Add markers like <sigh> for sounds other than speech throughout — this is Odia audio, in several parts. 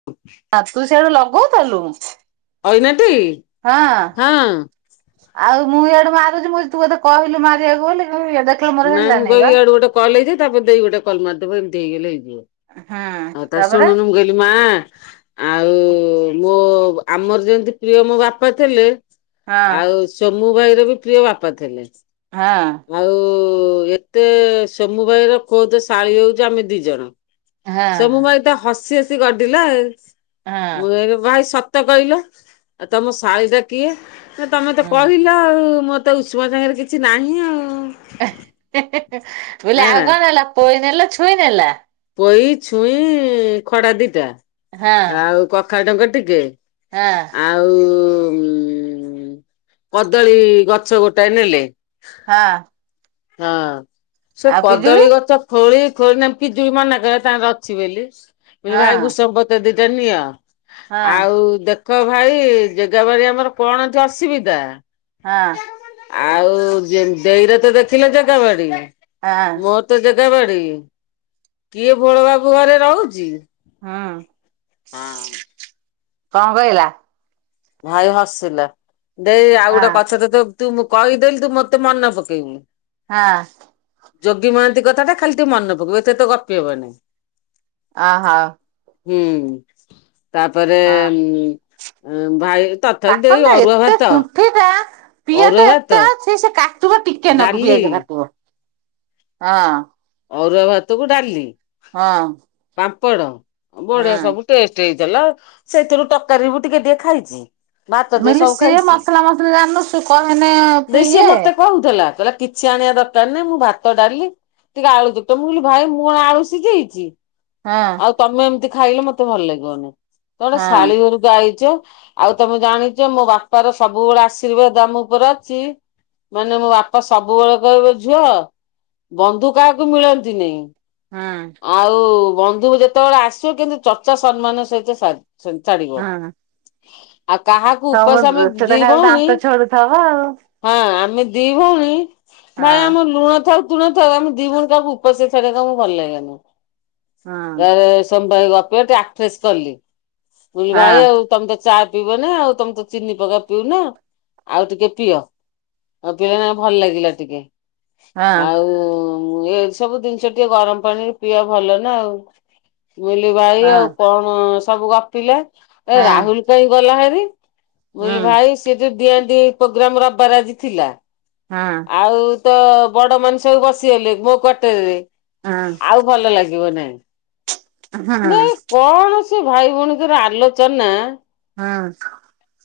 <unintelligible> ତା ତୁ ସିଆଡୁ ଲଗଉଥିଲୁ? ଅଇନା ଟି? ହଁ। ଆଉ ମୁଁ ଇଆଡୁ ମାରୁଛି ମୁଁ କହିଲି ତୁ ବୋଧେ କହିଲୁ ମାରିବାକୁ ବୋଲି ଉ ଏବେ ନାଇ ମୁଁ କହିବି ଇଆଡୁ ଗୋଟେ କଲ ହେଇଯାଉ ତାପରେ ଦେଇ ଗୋଟେ କଲ ମାରିଦବ ଏମିତି ହେଇଗଲେ ହେଇଯିବ। ହଁ ହଉ ତା ତାପରେ ଶୁଣୁନୁ ମୁଁ କହିଲି ମା ଆଉ ମୋ ଆମର ଯେମିତି ପ୍ରିୟ ମୋ ବାପା ଥିଲେ ହଁ ଆଉ ସୋମୁ ଭାଇର ବି ପ୍ରିୟ ବାପା ଥିଲେ। ହଁ। ଆଉ ଏତେ ସୋମୁ ଭାଇର ଖୋଦ୍ ଶାଳୀ ହୋଉଛୁ ଆମେ ଦି ଜଣ। ହଁ ଶୋମୁ ଭାଇ ତ ହସି ହସି ଗଡିଲା। ହଁ ମୁ କହିଲି ଭାଇ ସ ତ କହିଲ ଆଉ ତମ ଶାଳୀ ଟା କିଏ? ନା ତମେ ତ ହୁଁ କହିଲ ଆଉ ମତେ ତ ଉଷ୍ମ ଯାଗା ରେ କିଛି ନାହିଁ ଆଉ। ମୁଁ କହିଲି ହେ ଆଉ ନା। କଣ ନେଲା? ପୋଇ ନେଲା ଛୁଇଁ ନେଲା। ପୋଇ, ଛୁଇଁ ଖଡା ଦିଟା ଆଉ କଖାରୁ ଡଙ୍କ ଟିକେ। ନା। ଆଉ କଦଳୀ ଗଛ ଗୋଟାଏ ନେଲେ। ହଁ। ହଁ। ସେ ଆଉ ପିଜୁଳି କଦଳୀ ଗଛ ଖୋଳି ଖୋଳି ବି ମନା କଲା ତାଙ୍କର ଅଛି ବେଲି। ମୁଁ କହିଲି ହଁ ଭାଇ ଭୃସଙ୍ଗ ପତ୍ର ଦିଟା ନିଅ। ହଁ ଆଉ ଦେଖ ଭାଇ ଜେଗା ବାଡି ଆମର କଣ ଏଠି ଅସୁବିଧା ହଁ। ଆଉ ଦେଇର ତ ଦେଖିଲେ ଜେଗା ବାଡି, ହଁ ମୋର ତ ଜାଗା ବାଡି କିଏ ଭୋଳ ବାବୁ ଘରେ ରହୁଚି? ହଁ। ହଁ। କଣ କହିଲା? ଭାଇ ହସିଲା। ଦେଇ ଆଉ ହଁ ଗୋଟେ କଥା ତତେ ତୁ ମୁଁ କହିଦେଲି ତୁ ମତେ ମନେ ପକେଇବୁ। ହଁ। ଯୋଗୀ ମହାନ୍ତି କଥାଟା ଖାଲି ଟିକେ ମନେ ପକେଇବୁ। ଏତେ ତ ଗପି ବନି। ଅ ହ। ହୁଁ, ତାପରେ ହଁ ଭାଇ ତଥାପି ସେଇ ଅରୁଆ ଭାତ। ହେ ଯା। ଅରୁଆ ଭାତ ଛି ସେ ସେ କାଟିବ, ଟିକେ ନାକୁ ଡାଲି ପିଆଜ କାଟିବ। ହଁ। ଅରୁଆ ଭାତ କୁ ଡାଲି। ହଁ। ପାମ୍ପଡ ହଁ ବଢିଆ ସବୁ ଟେଷ୍ଟ ହେଇଥିଲା। ସେଥିରୁ ତରକାରୀ ମୁଁ ଟିକେ ଟିକେ ଖାଇଛି। ଭାତ ମୁଁ ସେ କହିଲି ସବୁ ସିଏ ଖାଇଛି ସେ। ମସଲା ମସଲି ଜାଣିନୁ ସେ କହେନେ ଦେଇ ସେ ଇଏ ମତେ କହୁଥିଲା। କହିଲା କିଛି ଆଣିବା ଦରକାର ନାହିଁ ମୁଁ ଭାତ, ଡାଲି ଟିକେ ଆଳୁ ଦବୁ। ମୁଁ କହିଲି ଭାଇ ମୁଁ କଣ ଆଳୁ ସିଝେଇଛି। ହଁ। ଆଉ ତମେ ଏମିତି ଖାଇଲେ ମତେ ଭଲ ଲାଗିବନି। ଜଣେ ଗୋଟେ ହଁ ଶାଳୀ ଘରୁ ଯାଇଚ। ଆଉ ତମେ ଜାଣିଚ ମୋ ବାପାର ସବୁବେଳେ ଆଶୀର୍ବାଦ ଆମ ଉପରେ ଅଛି। ମାନେ ମୋ ବାପା ସବୁବେଳେ କହିବେ ଝୁଅ ବନ୍ଧୁ କାହାକୁ ମିଳନ୍ତିନି। ହଁ ଆଉ ବନ୍ଧୁକୁ ଯେତେବେଳେ ଆସିବ, କିନ୍ତୁ ଚର୍ଚା ସମ୍ମାନ ସହିତ ଛାଡି ଛାଡ଼ିବ। ହଁ ଆଉ କାହାକୁ ତମ ଉପାସ ଆମେ ସେଟା ଦି ଖାଲି ଭଉଣି ଦାନ୍ତ ଛଡୁଥବ ଆଉ ହଁ ଆମେ ଦି ଭଉଣୀ ମାନେ ହଁ ଆମର ଲୁଣ ଥାଉ ତୁଣ ଥାଉ। ଆମେ ଦି ଭଉଣୀ କାହାକୁ ଉପାସ୍ ରେ ଛାଡିବାକୁ ଭଲ ଲାଗେନି। ହଁ ତାପରେ ସୋମବାର ରବିବାରେ ଟିକେ <unintelligible> କଲି। କହିଲି ଭାଇ ହଁ ଆଉ ତମେ ଚା ପିଇବନା। ଆଉ ତମେ ତ ଚିନି ପକା ପିଉନ ଆଉ ଟିକେ ପିଅ। <unintelligible> ଭଲ ଲାଗିଲା ଟିକେ। ହଁ ଆଉ ଏ ସବୁ ଜିନିଷ ଟିକେ ଗରମ ପାଣି ପିଅ ଭଲ ନା ଆଉ। ମୁଁ କହିଲି ଭାଇ ହଁ ଆଉ କଣ ସବୁ ଗପିଲେ। ଏ ହଁ ରାହୁଲ କାଇଁ ଗଲା ହାରି। ମୁଁ ହୁଁ କହିଲି ଭାଇ ସିଏ ତ ଡିଆଁ ଡେଇଁ ପ୍ରୋଗ୍ରାମ ରବିବାର ଆଜି ଥିଲା। ହଁ। ଆଉ ତ ବଡମାନେ ସବୁ ବସିଗଲେ ମୋ କ୍ଵାଟରରେ। ଆଁ। ଆଉ ଭଲ ଲାଗିବ ନାହିଁ। ବେ ହାଁ। କଣ ସେ ଭାଇ ଭଉଣୀଙ୍କର ଆଲୋଚନା ହାଁ।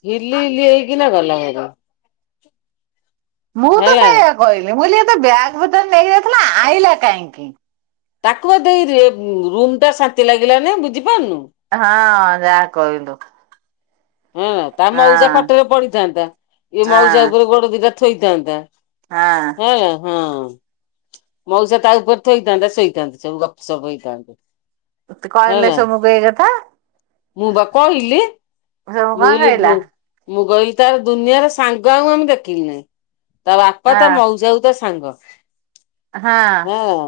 ହିଲି ହିଲି ହେଇକିନା ଗଲା ଭାରି। ହେଲା। କହିଲିନି ମୁଁ କହିଲି ଏତ ବ୍ୟାଗ୍ ପତର ନେଇକି ଯାଇଥିଲା ଆ-ଆଇଲା କାହିଁକି। ତାକୁ ବା ଦେଇ ଏ ଉଁ ରୁମଟା ଶାନ୍ତି ଲାଗିଲା ନାଇଁ ବୁଝିପାରୁନୁ। ହଁ ଯାହା କହିଲୁ। ହଁ ତା ମଉସା ହଁ ଖଟରେ ପଡିଥାନ୍ତା। ଇଏ ମଉସା ହଁ ଉପରେ ଗୋଡ ଦିଟା ଥୋଇଥାନ୍ତା। ହଁ ହେଁୟା ହଁ। ମଉସା ତା ଉପରେ ଥୋଇଥାନ୍ତା। ଶୋଇଥାନ୍ତେ ସବୁ ଗପ ସପ ହେଇଥାନ୍ତେ। ତୁ କହିଲୁ ହେଲା ନାଇଁ ସୋମୁକୁ ଏଇ କଥା। ମୁଁ ବା କହିଲି, ସୋମୁ ମୁଁ କଣ କହିଲି କହିଲା ଉଁ ମୁଁ କହିଲି ତାର ଦୁନିଆର ସାଙ୍ଗ ଆଉ <unintelligible> ଦେଖିଲି ନାହିଁ। ତା ବାପା ତା ହଁ ମଉସାକୁ ତା ସାଙ୍ଗ ହଁ ହଁ।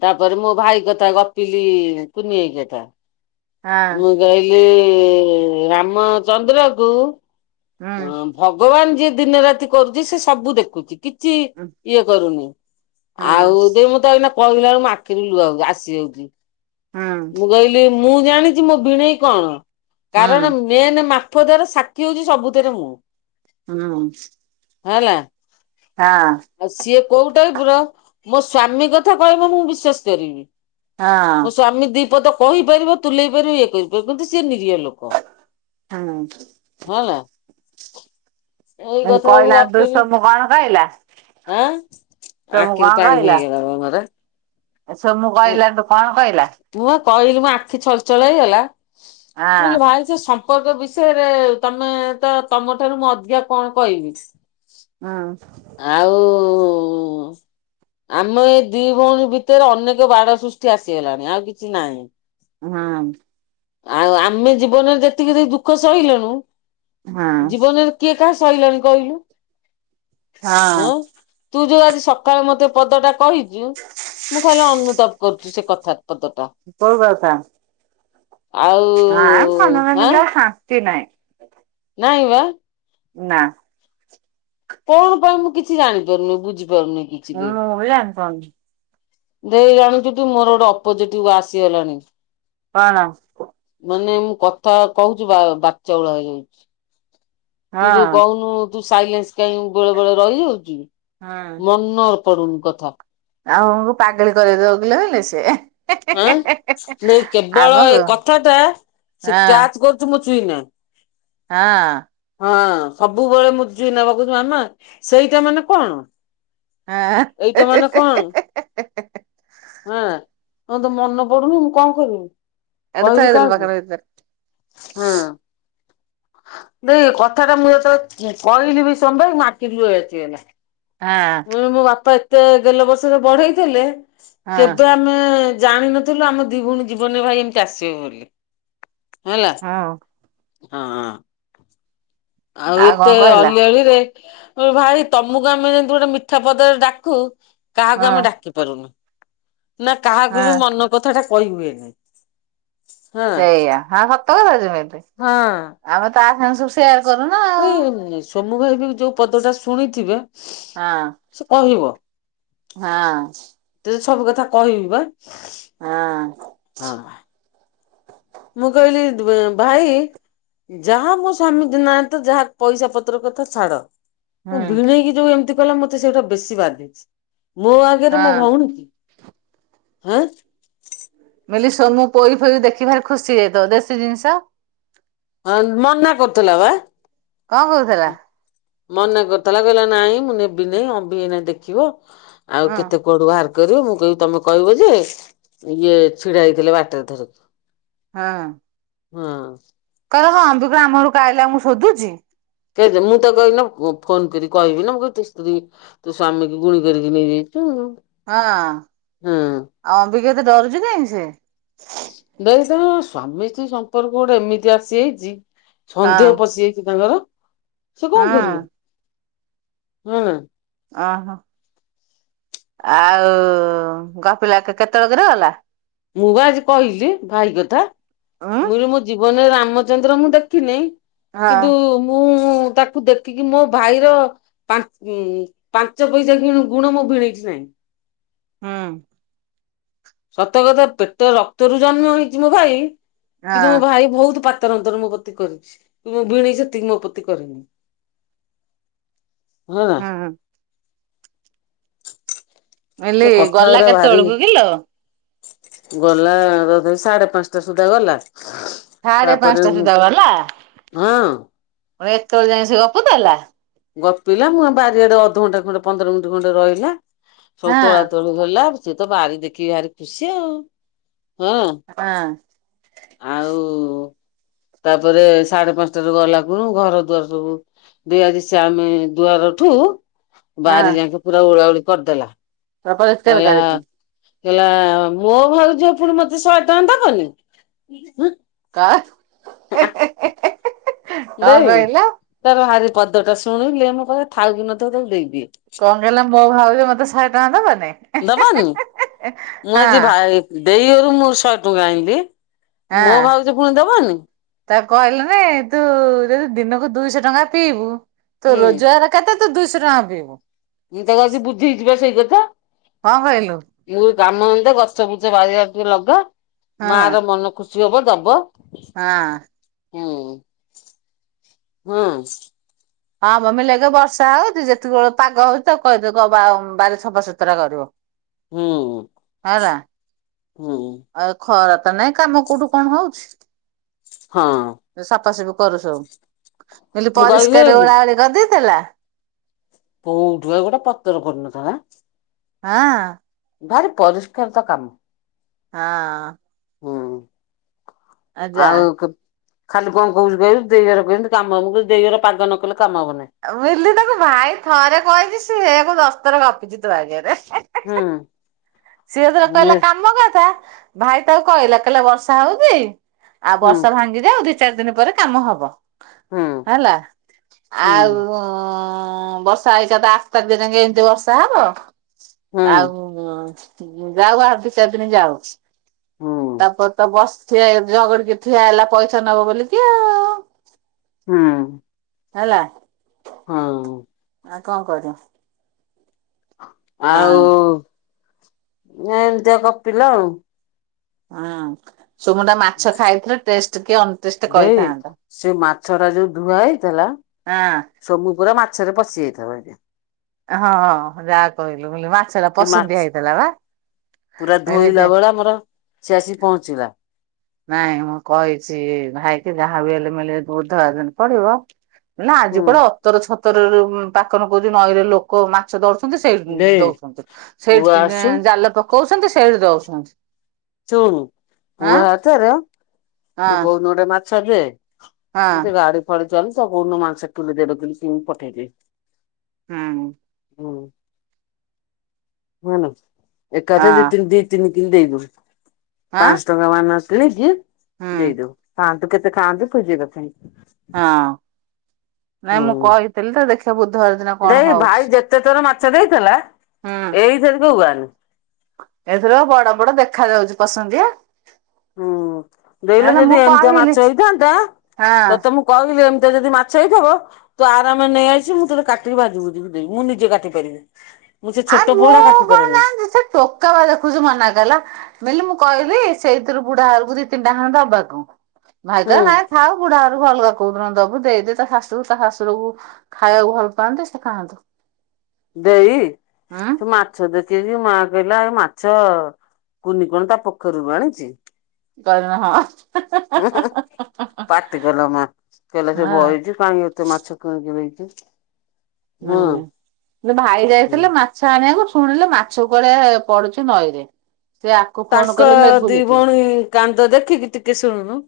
ତା ପରେ ମୋ ଭାଇ କଥା ଗପିଲି କୁନି ଭାଇ କଥା। ହଁ ମୁଁ କହିଲି ଇଁ ରାମଚନ୍ଦ୍ରକୁ ହୁଁ ଅଁ ଭଗବାନ ଯିଏ ଦିନ ରାତି କରୁଛି ସେ ସବୁ ଦେଖୁଛି। କି ଛି ଇଏ କରୁନି। ହୁଁ ଆଉ ଦେଇ ମୁଁ ତତେ ଅଇନା କହିଲା ବେଳୁକୁ ମୋ ଆଖିରୁ ଲୁହ ଆଉ ଆସିଯାଉଛି। ହୁଁ ମୁଁ କହି ଲି ମୁଁ ଜାଣିଛି ମୋ ଭିଣେଇ କଣ। ହୁଁ କାରଣ ହୁଁ ମେନ୍ ମାଫଦର ସାକ୍ଷୀ ହଉଛି ସବୁ <unintelligible> ମୁଁ। ହୁଁ। ହେଲା। ହାଁ। ଆଉ ସିଏ କୋଉ ଟାଇପର ମୋ ସ୍ଵାମୀ କଥା କହିବ ମୁଁ ବିଶ୍ଵାସ କରିବି। ମୋ ସ୍ବାମୀ ଦି ପଦ କହିପାରିବ ତୁଲେଇ ପାରିବ ଇଏ କରିପାରିବ, କିନ୍ତୁ ସିଏ ନିରୀହ ଲୋ ହଁ। ହେଲା। ଏଇ ହୁଁ କଥା ସବୁ କହିଲାଠୁ ଗପିଲି। ସୋମୁ କଣ କହିଲା ଆଁ ସୋମୁ ଆଖିରୁ ପାଣି ଭୋଇଗଲା ବା ମୋର। ଏ ସୋମୁକୁ କହିଲା ଠୁ କଣ କହିଲା? ମୁଁ ବା କହିଲି ମୋ ଆଖି ଛଳଛଳ ହେଇଗଲା। ମୁଁ କହିଲି ହଁ ଭାଇ ସେ ସମ୍ ପର୍କ ବିଷୟରେ ତମେ ତ ତମଠାରୁ ମୁଁ ଅଧିକା କଣ କହିବି। ହଁ। ଆଉ ଆମ ଏଇ ଦି ଭଉଣୀ ଭିତେରେ ଅନେକ ବାଡ ସୃଷ୍ଟି ଆସିଗଲାଣି ଆଉ କିଛି ନାହିଁ। ହଁ। ଆଉ ଆମେ ଜୀବନରେ ଯେତିକି ଯେତିକି ଦୁଃଖ ସହିଲେଣୁ ହଁ ଜୀବନରେ କିଏ କାହାର ସହିଲାଣି କହିଲୁ? ହଁ ଅଁ। ତୁ ଯୋଉ ଆଜି ସକାଳେ ମତେ ପଦଟା କହିଛୁ, ମୁଁ ଖାଲି ଅନୁତାପ କରୁ ଚି ସେ କଥାର୍ ପଦଟା। କୋଉ କଥା? ଆଉ ନାଁ ମନ <unintelligible> ଶାନ୍ତି ନାହିଁ। ନାହିଁ ବା। ନା। କଣ ପାଇଁ ମୁଁ କିଛି ଜାଣିପାରୁନି ବୁଝିପାରୁନି କି ହଁ ମୁଁ ବି ଜାଣିପାରୁନି। ଦେଇ ଜାଣିଛୁ ଟି ମୋର ଗୋଟେ ଅପୋଜିଟ କୁ ଆସିଗଲାଣି। କଣ? ମାନେ ମୁଁ କଥା କହୁଛିୁ ବା ବାଚାଉଳା ହେଇଯାଉଛି। ତୁ ହଁ ଯୋଉ କହୁନୁ ତୁ ସାଇଲେନ୍ସ କାଇଁ ବେଳେ ବେଳେ ରହିଯାଉଛୁ ମନ ପଡୁନି କଥା। ଆଉକୁ ପାଗଳି କରି ଦବ କିଲୋ ହେଲେ ସେ। ହଁ ନାଇଁ କେବଳ ଏ ଆମକୁ କଥା ଟା ହଁ ସେ କ୍ୟାଚ କରୁଛି ମୋ ଛୁଇଁନା। ହଁ। ହଁ ସବୁବେଳେ ମୋ ଚୁଇଁନା ବା କହୁଛି ମାମା ସେଇଟା ମାନେ କଣ? ହଁ। ଏଇଟା ମାନେ କଣ ହଁ। ହଁ ତ ମନ ପଡୁନି ମୁଁ କଣ କରିବି ଏଇଠି କହିବି ଥୋଇଦେଲୁ କାହାକୁ। ପାଖରେ ଭିତରେ ହଁ। ନ କଥା ଟା ମୁଁ ଏତେ କହିଲି ବି ସମ୍ବେ ମୋ ଆଖିରୁ ଲୁହ ଆସିଗଲା। ହଁ ମୋ ବାପା ଏତେ ଗେଲ ବର୍ଷରେ ବଢେଇଥିଲେ ହଁ କେବେ ଆ ଆମେ ଜାଣିିନଥିଲୁ ଆମ ଦି ଭଉଣି ଜୀବନରେ ଭାଇ ଏମିତି ଆସିବ ବୋଲି। ହେଲା ହଁ ହଁ। ଆଉ କଣ ଏତେ କହିଲା ଅଲିଅଳୀ ରେ <unintelligible> ଭାଇ ତମକୁ ଆମେ ଯେମିତି ଗୋଟେ ମିଠା ପଦରେ ଡାକୁ କାହାକୁ ହଁ ଆମେ ଡାକି ପାରୁନୁ ନା କାହାକୁ ହଁ ବି ମନ କଥା ଟା କହି ହୁଏନି। ହଁ ସେଇଆ ହଁ ସତ କଥା ଯେମିତି ଆମେ ତା ସାଙ୍ଗେ ସବୁ ସେୟାର କରୁନା। ଆଉ ନ ସୋମୁ ଭାଇ ବି ଯୋଉ ପଦ ଟା ଶୁଣିଥିବେ ହଁ ସେ ହଁ। ତେତେ ସବୁ କଥା କହିବି ବା ହଁ ହଁ। ମୁଁ କହିଲି ଭାଇ ଯାହା ମୋ ସ୍ଵାମୀ ଦିନାହାନ୍ତ ଯାହା ପଇସା ପତ୍ର କଥା ଛାଡ। ମୋ ହୁଁ ଭିଣେଇକି ଯୋଉ ଏମିତି କଲା ମତେ ସେଇଟା ବେଶୀ ବାଧିଛି ମୋ ଆଗରେ ମୋ ହଁ ଭଉଣୀ କି। ହ୍ନା ମିଲି ସୋନୁ ପୋଇ ଫୋଇ ଦେଖି ଭାରି ଖୁସି ହୋଇଜାଇଥିବ ଦେଶୀ ଜିନିଷ। ହଁ ମନା କରୁଥିଲା ବା। କଣ କହୁଥିଲା? ମନା କରୁଥିଲା କହିଲା ନାଇଁ ମୁଁ ନେବି ନାଇଁ ଅବି ଏଇନା ଦେଖିବ ଆଉ ହଁ କେତେ କଡୁ ବାହାର କରିବ ମୁଁ କହିଲି ତମେ କହିବ ଯେ ଇଏ ଛିଡା ହେଇଥିଲେ ବାଟରେ ଧରିକି। ହଁ। ହୁଁ। କହିବ ଆମ୍ବି କଣ ଆମ ଘରକୁ ଆଇଲେ ମୁଁ ସୋଧୁଚି। କେହି ମୁଁ ତ ଗନ ଫୋନ କରି କହିବି ନା ମୁଁ କହିବି ତୋ ସ୍ତ୍ରୀ ତୋ ସ୍ୱାମୀ କୁ ଗୁଣି କରିକି ନେଇଯାଇଛୁ। ହଁ ଆଉ ହଁ ଅମ୍ବିକା ଏତେ ଡରୁଛି କାଇଁ ସେ। ଦେଇ ତମ ସ୍ୱାମୀ ସ୍ତ୍ରୀ ସମ୍ପର୍କ ଗୋଟେ ଏମିତି ଆସିଯାଇଛି ହଁ ସନ୍ଦେହ ପଶିଯାଇଛି ତାଙ୍କର ସେ କଣ କରିବେ। ହଁ ହଁ। ଓହୋ। ଆଉ ଗପିଲା କେତେବେଳକରେ ଗଲା? ମୁଁ ବା ଆଜି କହିଲି ଭାଇ କଥା ଉଁ ମୁଁ <unintelligible> ମୋ ଜୀବନରେ ରାମଚନ୍ଦ୍ର ମୁଁ ଦେଖିନି। ହଁ କିନ୍ତୁ ମୁଁ ତା ତାକୁ ଦେଖିକି ମୋ ଭାଇର ପାଞ୍ଚ ପାଞ୍ଚ ପଇସା <unintelligible> ଗୁଣ ମୋ ଭିଣେଇଠି ନାହିଁ। ହଁ। ସତକଥା ପେଟ ରକ୍ତରୁ ଜନ୍ମ ହେଇଛି ମୋ ଭାଇ କିନ୍ତୁ ମୋ ହଁ ଭାଇ ବହୁତ ପା ତାର ଅନ୍ତର ମୋ ପତି କରିଛି ମୋ ଭିଣେଇ ସେତିକି ମୋ ପ୍ରତି କରିନି। ହଁ ନା ଆହାଁ ମୁଁ ସେ କହିଲି କଥା ଗଲା ଗୁରା କେତେ ଭାରି ବେଳକୁ କିଲୋ? ଗଲା ରଧେ ସାଢେ ପାଞ୍ଚଟା ସୁଦ୍ଧା ଗଲା। ସାଢେ ତାପରେ ପାଞ୍ଚଟା ମୁଁ ସୁଦ୍ଧା ଗଲା ହଁ ଏତୋଳ ଯାଏଁ ସେ ଗପୁଥୁଲା। ଗପିଲା ମୁଁ ଆ ବାରିଆଡେ ଅଧଘଣ୍ଟେ ଖଣ୍ଡେ ପନ୍ଦର ମିନଟି ଖଣ୍ଡେ ରହିଲା ସବୁ ହଁ ତୋଳା ତୋଳି ଗଲା ସିଏ ତ ବାରି ଦେଖିକି ଭାରି ଖୁସି ଆଉ ହଁ। ହଁ ଆଉ ତାପରେ ସାଢେ ପାଞ୍ଚଟାରୁ ଗଲାକୁରୁ ଘର ଦୁଆର ସବୁ ଦିଆ ଯେ ସି ସେ ଆମେ ଦୁଆରଠୁ ହଁ ବାରି ଯାଏଁକେ ପୁରା ଓଳା ଓଳି କରିଦେଲା। ଅପରିଷ୍କାର କହିଲା କରିଛି କଇଲା ମୋ ଭାଉଜ ଫୁଣି ମତେ ଶହେ ଟଙ୍କା ଦବନି। କ ହେ ହେ ହେ ହେ। ଦେଇ ତାର ହାରି ପଦଟା ଶୁଣିଲେ ମୁଁ କହେ ଥାଉ କି ନ ଥାଉ ତାକୁ ଦେଇଦିଏ। କଣ କହିଲେ ମୋ ଭାଉଜ ମତେ ଶହେ ଟଙ୍କା ଦବନି। ଦବନି। ମୁଁ ହଁ ଆଜି ଭାଇ ଦେଇ ହରୁ ମୁଁ ଶହେ ଟଙ୍କା ଆଣିଲି ମୋ ଭାଉଜ ଫୁଣି ଦବନି। ତା କହିଲୁନି ତୁ ଯଦି ଦିନକୁ ଦୁଇଶ ଟଙ୍କା ପିଇବୁ ତୁ ହୁଁ ରୋଜଗାର କତେ ତୁ ଦୁଇଶ ଟଙ୍କା ପିଇବୁ? ମୁଁ ତାକୁ ଆଜି ବୁଝେଇଚି ପା ସେଇ କଥା। କଣ କହିଲୁ? ମୁଁ କଲି ଗାମ ଅନ୍ଦେ ଗଛ ଫଛ ବାରିଆଡେ ଟିକେ ଲଗା ହଁ ମାର ମନ ଖୁସ୍ ଝିଅକୁ ଦବ। ହଁ। ହୁଁ ହଁ। ହଁ ମମି ଲାଗିବ ବର୍ଷା ହୋଉଚି ଯେତିକିବେଳେ ପାଗ ହୋଉଚି ତାକୁ କହିଦେ କହ ବା ଉମ୍ ବାରି ସଫାସୁତୁରା କରିବ। ହୁଁ। ହଁରା। ହୁଁ। ଆଉ ଖରା ତ ନାଇଁ କାମ କୋଉଠୁ କଣ ହୋଉଛି। ହଁ। ସଫାସଫି କରୁ ସବୁ ମୁଁ କହିଲି ମୁଁ କହିଲି ପରିଷ୍କାର ଓଳା ଓଳି କରିଦେଇ ଥିଲା? କୋଉଠୁ ପା ଗୋଟେ ପତର ପଡି ନଥିଲା। ହଁ। ଭାରି ପରିଷ୍କାର ତା କାମ। ହଁ। ହୁଁ ଯା ଆଉ। ଖାଲି କଣ କହୁଚି କହିଲୁ ଦେଇ ଘର କୋହୁଚନ୍ତି କାମ ହବ ମୁଁ କହିଲି ଦେଇ ଘର ପାଗ ନ କଲେ କାମ ହବ ନେଇ। ଆ ମୁଁ କହିଲି ତାକୁ ଭାଇ ଥରେ କହିଚି ସିଏ ସେଇଆକୁ ଦଶଥର ଗପିଚି ତୋ ଆଗେରେ। ହୁଁ। ସିଏ ଯେତେବେଳ କହିଲା ହୁଁ କାମ କଥା ଭାଇ ତାକୁ କହିଲା କହିଲେ ବର୍ଷା ହୋଉଚି ଆଉ ବର୍ଷା ଭାଙ୍ଗିଯାଉ ଦି ଚାରି ଦିନ ପରେ କାମ ହବ। ହୁଁ ହେଲା ହୁଁ ଆଉ ହଁ ବର୍ଷା ହେଇକା ତ ଆଠ ତାରିଖ ଯାଁକେ ଏମିତି ବର୍ଷା ହବ ହୁଁ ଆଉ ହଁ ଯାଉ ଆଉ ଦି ଚାରି ଦିନ ଯାଉ ହୁଁ ତାପରେ ତ ବସ୍ ସିଏ ଝଗଡି କରଥିଲା ହେଲା ପଇସା ନବ ବୋଲି କି ଆ ହଁ। ହେଲା ହଁ। ଆଉ କଣ କରିବ ହଁ ଆଉ ଏମିତିଆ କପିଲା ଆଉ ହଁ ସୁମୁ ଟା ମାଛ ଖାଇଥିଲେ ଟେଷ୍ଟ କି ଅନ ଟେଷ୍ଟ ଦେଇ କହିଥାନ୍ତା ସେ ମାଛରା ଯୋଉ ଧୁଆ ହେଇଥିଲା ହଁ ସୋମୁ ପୁରା ମାଛରେ ପଶିଯାଇଥିବ ଏଇଗା। ହଁ ଯାହା କହିଲୁ ମୁଲି ମାଛ ଟା ସେ ମାଛ ପସନ୍ଦିଆ ହେଇଥିଲା ବା। ପୁରା କହିଲେ ଧୋଇଲା ସେ ବେଳେ ଆମର ସେ ଆସିିକି ପହଞ୍ଚିଲା। ନାଇଁ ମୁଁ କହିଛି ଭାଇ କି, ଯାହାବି ହେଲେ ମୂଲି ବୁଧବାର ଦିନ ପଡିବ। ନା ଆଜି ହୁଁ କୁଆଡେ ଅତର ଛତର ରୁ ପାକନ କହୁଛି ନଈରେ ଲୋ କ ମାଛ ଧଡୁଛନ୍ତି ସେଇ ଦେଇ ଦଉଛନ୍ତି ପୁଅ ସେଇଠି ଆସୁ ଜାଲ ପ କଉଛନ୍ତି ସେଇଠୁ ଦଉଛନ୍ତି। ଶୁଣୁ ପୁଅ ଆଁ ହାତରେ ତୁ ହଁ କୋଉଦୁନ ଗୋଟେ ମାଛ ଦେ ହଁ ମତେ ଗାଡି ଫାଡି ଚାଲିଛ କୋଉ ମାଂସ କିଲି ଦେଢ କିଲି କିଣିକି ପଠେଇଦେ ହୁଁ ହୁ ନୁହେନା ଏକାଥ ଦି ହଁ ତି ଦି ତିନି କିିଲେ ଦେଇଗୁ ଆଁ ପାଞ୍ଚହ ଟଙ୍କା ମାନ ଆସଥିଲି କି ହୁଁ ଦେଇଦବୁ ଖାଆନ୍ତୁ କେତେ ଖାଆନ୍ତୁ ଖୋଜେ କଥା ହଁ ନାଇଁ ମୁଁ ହୁଁ କହିଥିଲି ତ ଦେଖିବା ବୁଧବାର ଦିନ କଣ ଦେଇ ହଉଛି ଭାଇ ଯେତେ ଥର ମାଛ ଦେଇଥିଲା ହୁଁ ଏଇଥିରେ ଉଆଳି ଏଥିର ବଡ ବଡ ଦେଖା ଯାଉଛି ପସନ୍ଦଆ ହୁଁ ଦେଲୁ ମୁଁ ଯଦି ଏମିତିଆ କହିଲି ମାଛ ହେଇଥାନ୍ତା ହଁ ତତେ ମୁଁ କହିଲି ଏମିତି ଯଦି ମାଛ ହେଇଥିବା ତୁ ଆରାମରେ ନେଇ ଆସି ମୁଁ ତୋତେ କାଟିକି ଭାଜିବୁଝି କି ଦେମୀ ମୁଁ ନିଜେ କାଟି ପାରିବି ମୁଁ ସେ ଛୋଟ ଆରେ ମୁଁ ପୋହଳା କାଟି କଣ ପାରେନି ଜାଣୀଚି ସେ ଟୋକା ବା ଦେଖୁଛି ମନା କଲା ବଇଲେ ମୁଁ କହିଲି ସେଇଥିରୁ ବୁଢା ଘରକୁ ଦି ତିନିଟା ଖଣ୍ଡେ ଦବାକୁ। ଭାଇ ହୁଁ ତ ନାଇଁ ଥାଉ ବୁଢା ଘରକୁ ଅଲଗା କ କୋଉଦିନ ଦବୁ ଦେଇଦେ ତା ଶାଶୁକୁ ତା ଶାଶୁୁରକୁ ଖାଇବାକୁ ଭଲ ପାଆନ୍ତି ସେ ଖାଆନ୍ତୁ। ଦେଇ। ହଁ। ସେ ମାଛ ଦେଖିକି ମାଆ କହିଲା ଏଇ ମାଛ କୁନି କଣ ତା ପୋଖରୀରୁ ଆଣିଛି। କହିଁ ଲୁନି ହଁ। ଉ ହୁ ପାଟି କଲ ମା କହିଲ ସେ ବଇଚି କାଇଁ ଏତେ ମାଛ କାହିଁକି ଦେଇଚି। ହୁଁ ସେ ଭାଇ ଯାଇଥିଲେ ମା ଛ ଆଣିବାକୁ ଶୁଣିଲେ ମାଛ କୁଆଡେ ପଡୁଛି ନଈରେ। ସେ ଆକୁ ଫୋନ ତାଙ୍କ କଲେ ଦି ମେଗୁଲିକି ଭଉଣୀ କାନ୍ଦ ଦେଖିକି ଟିକେ ଶୁଣୁନୁ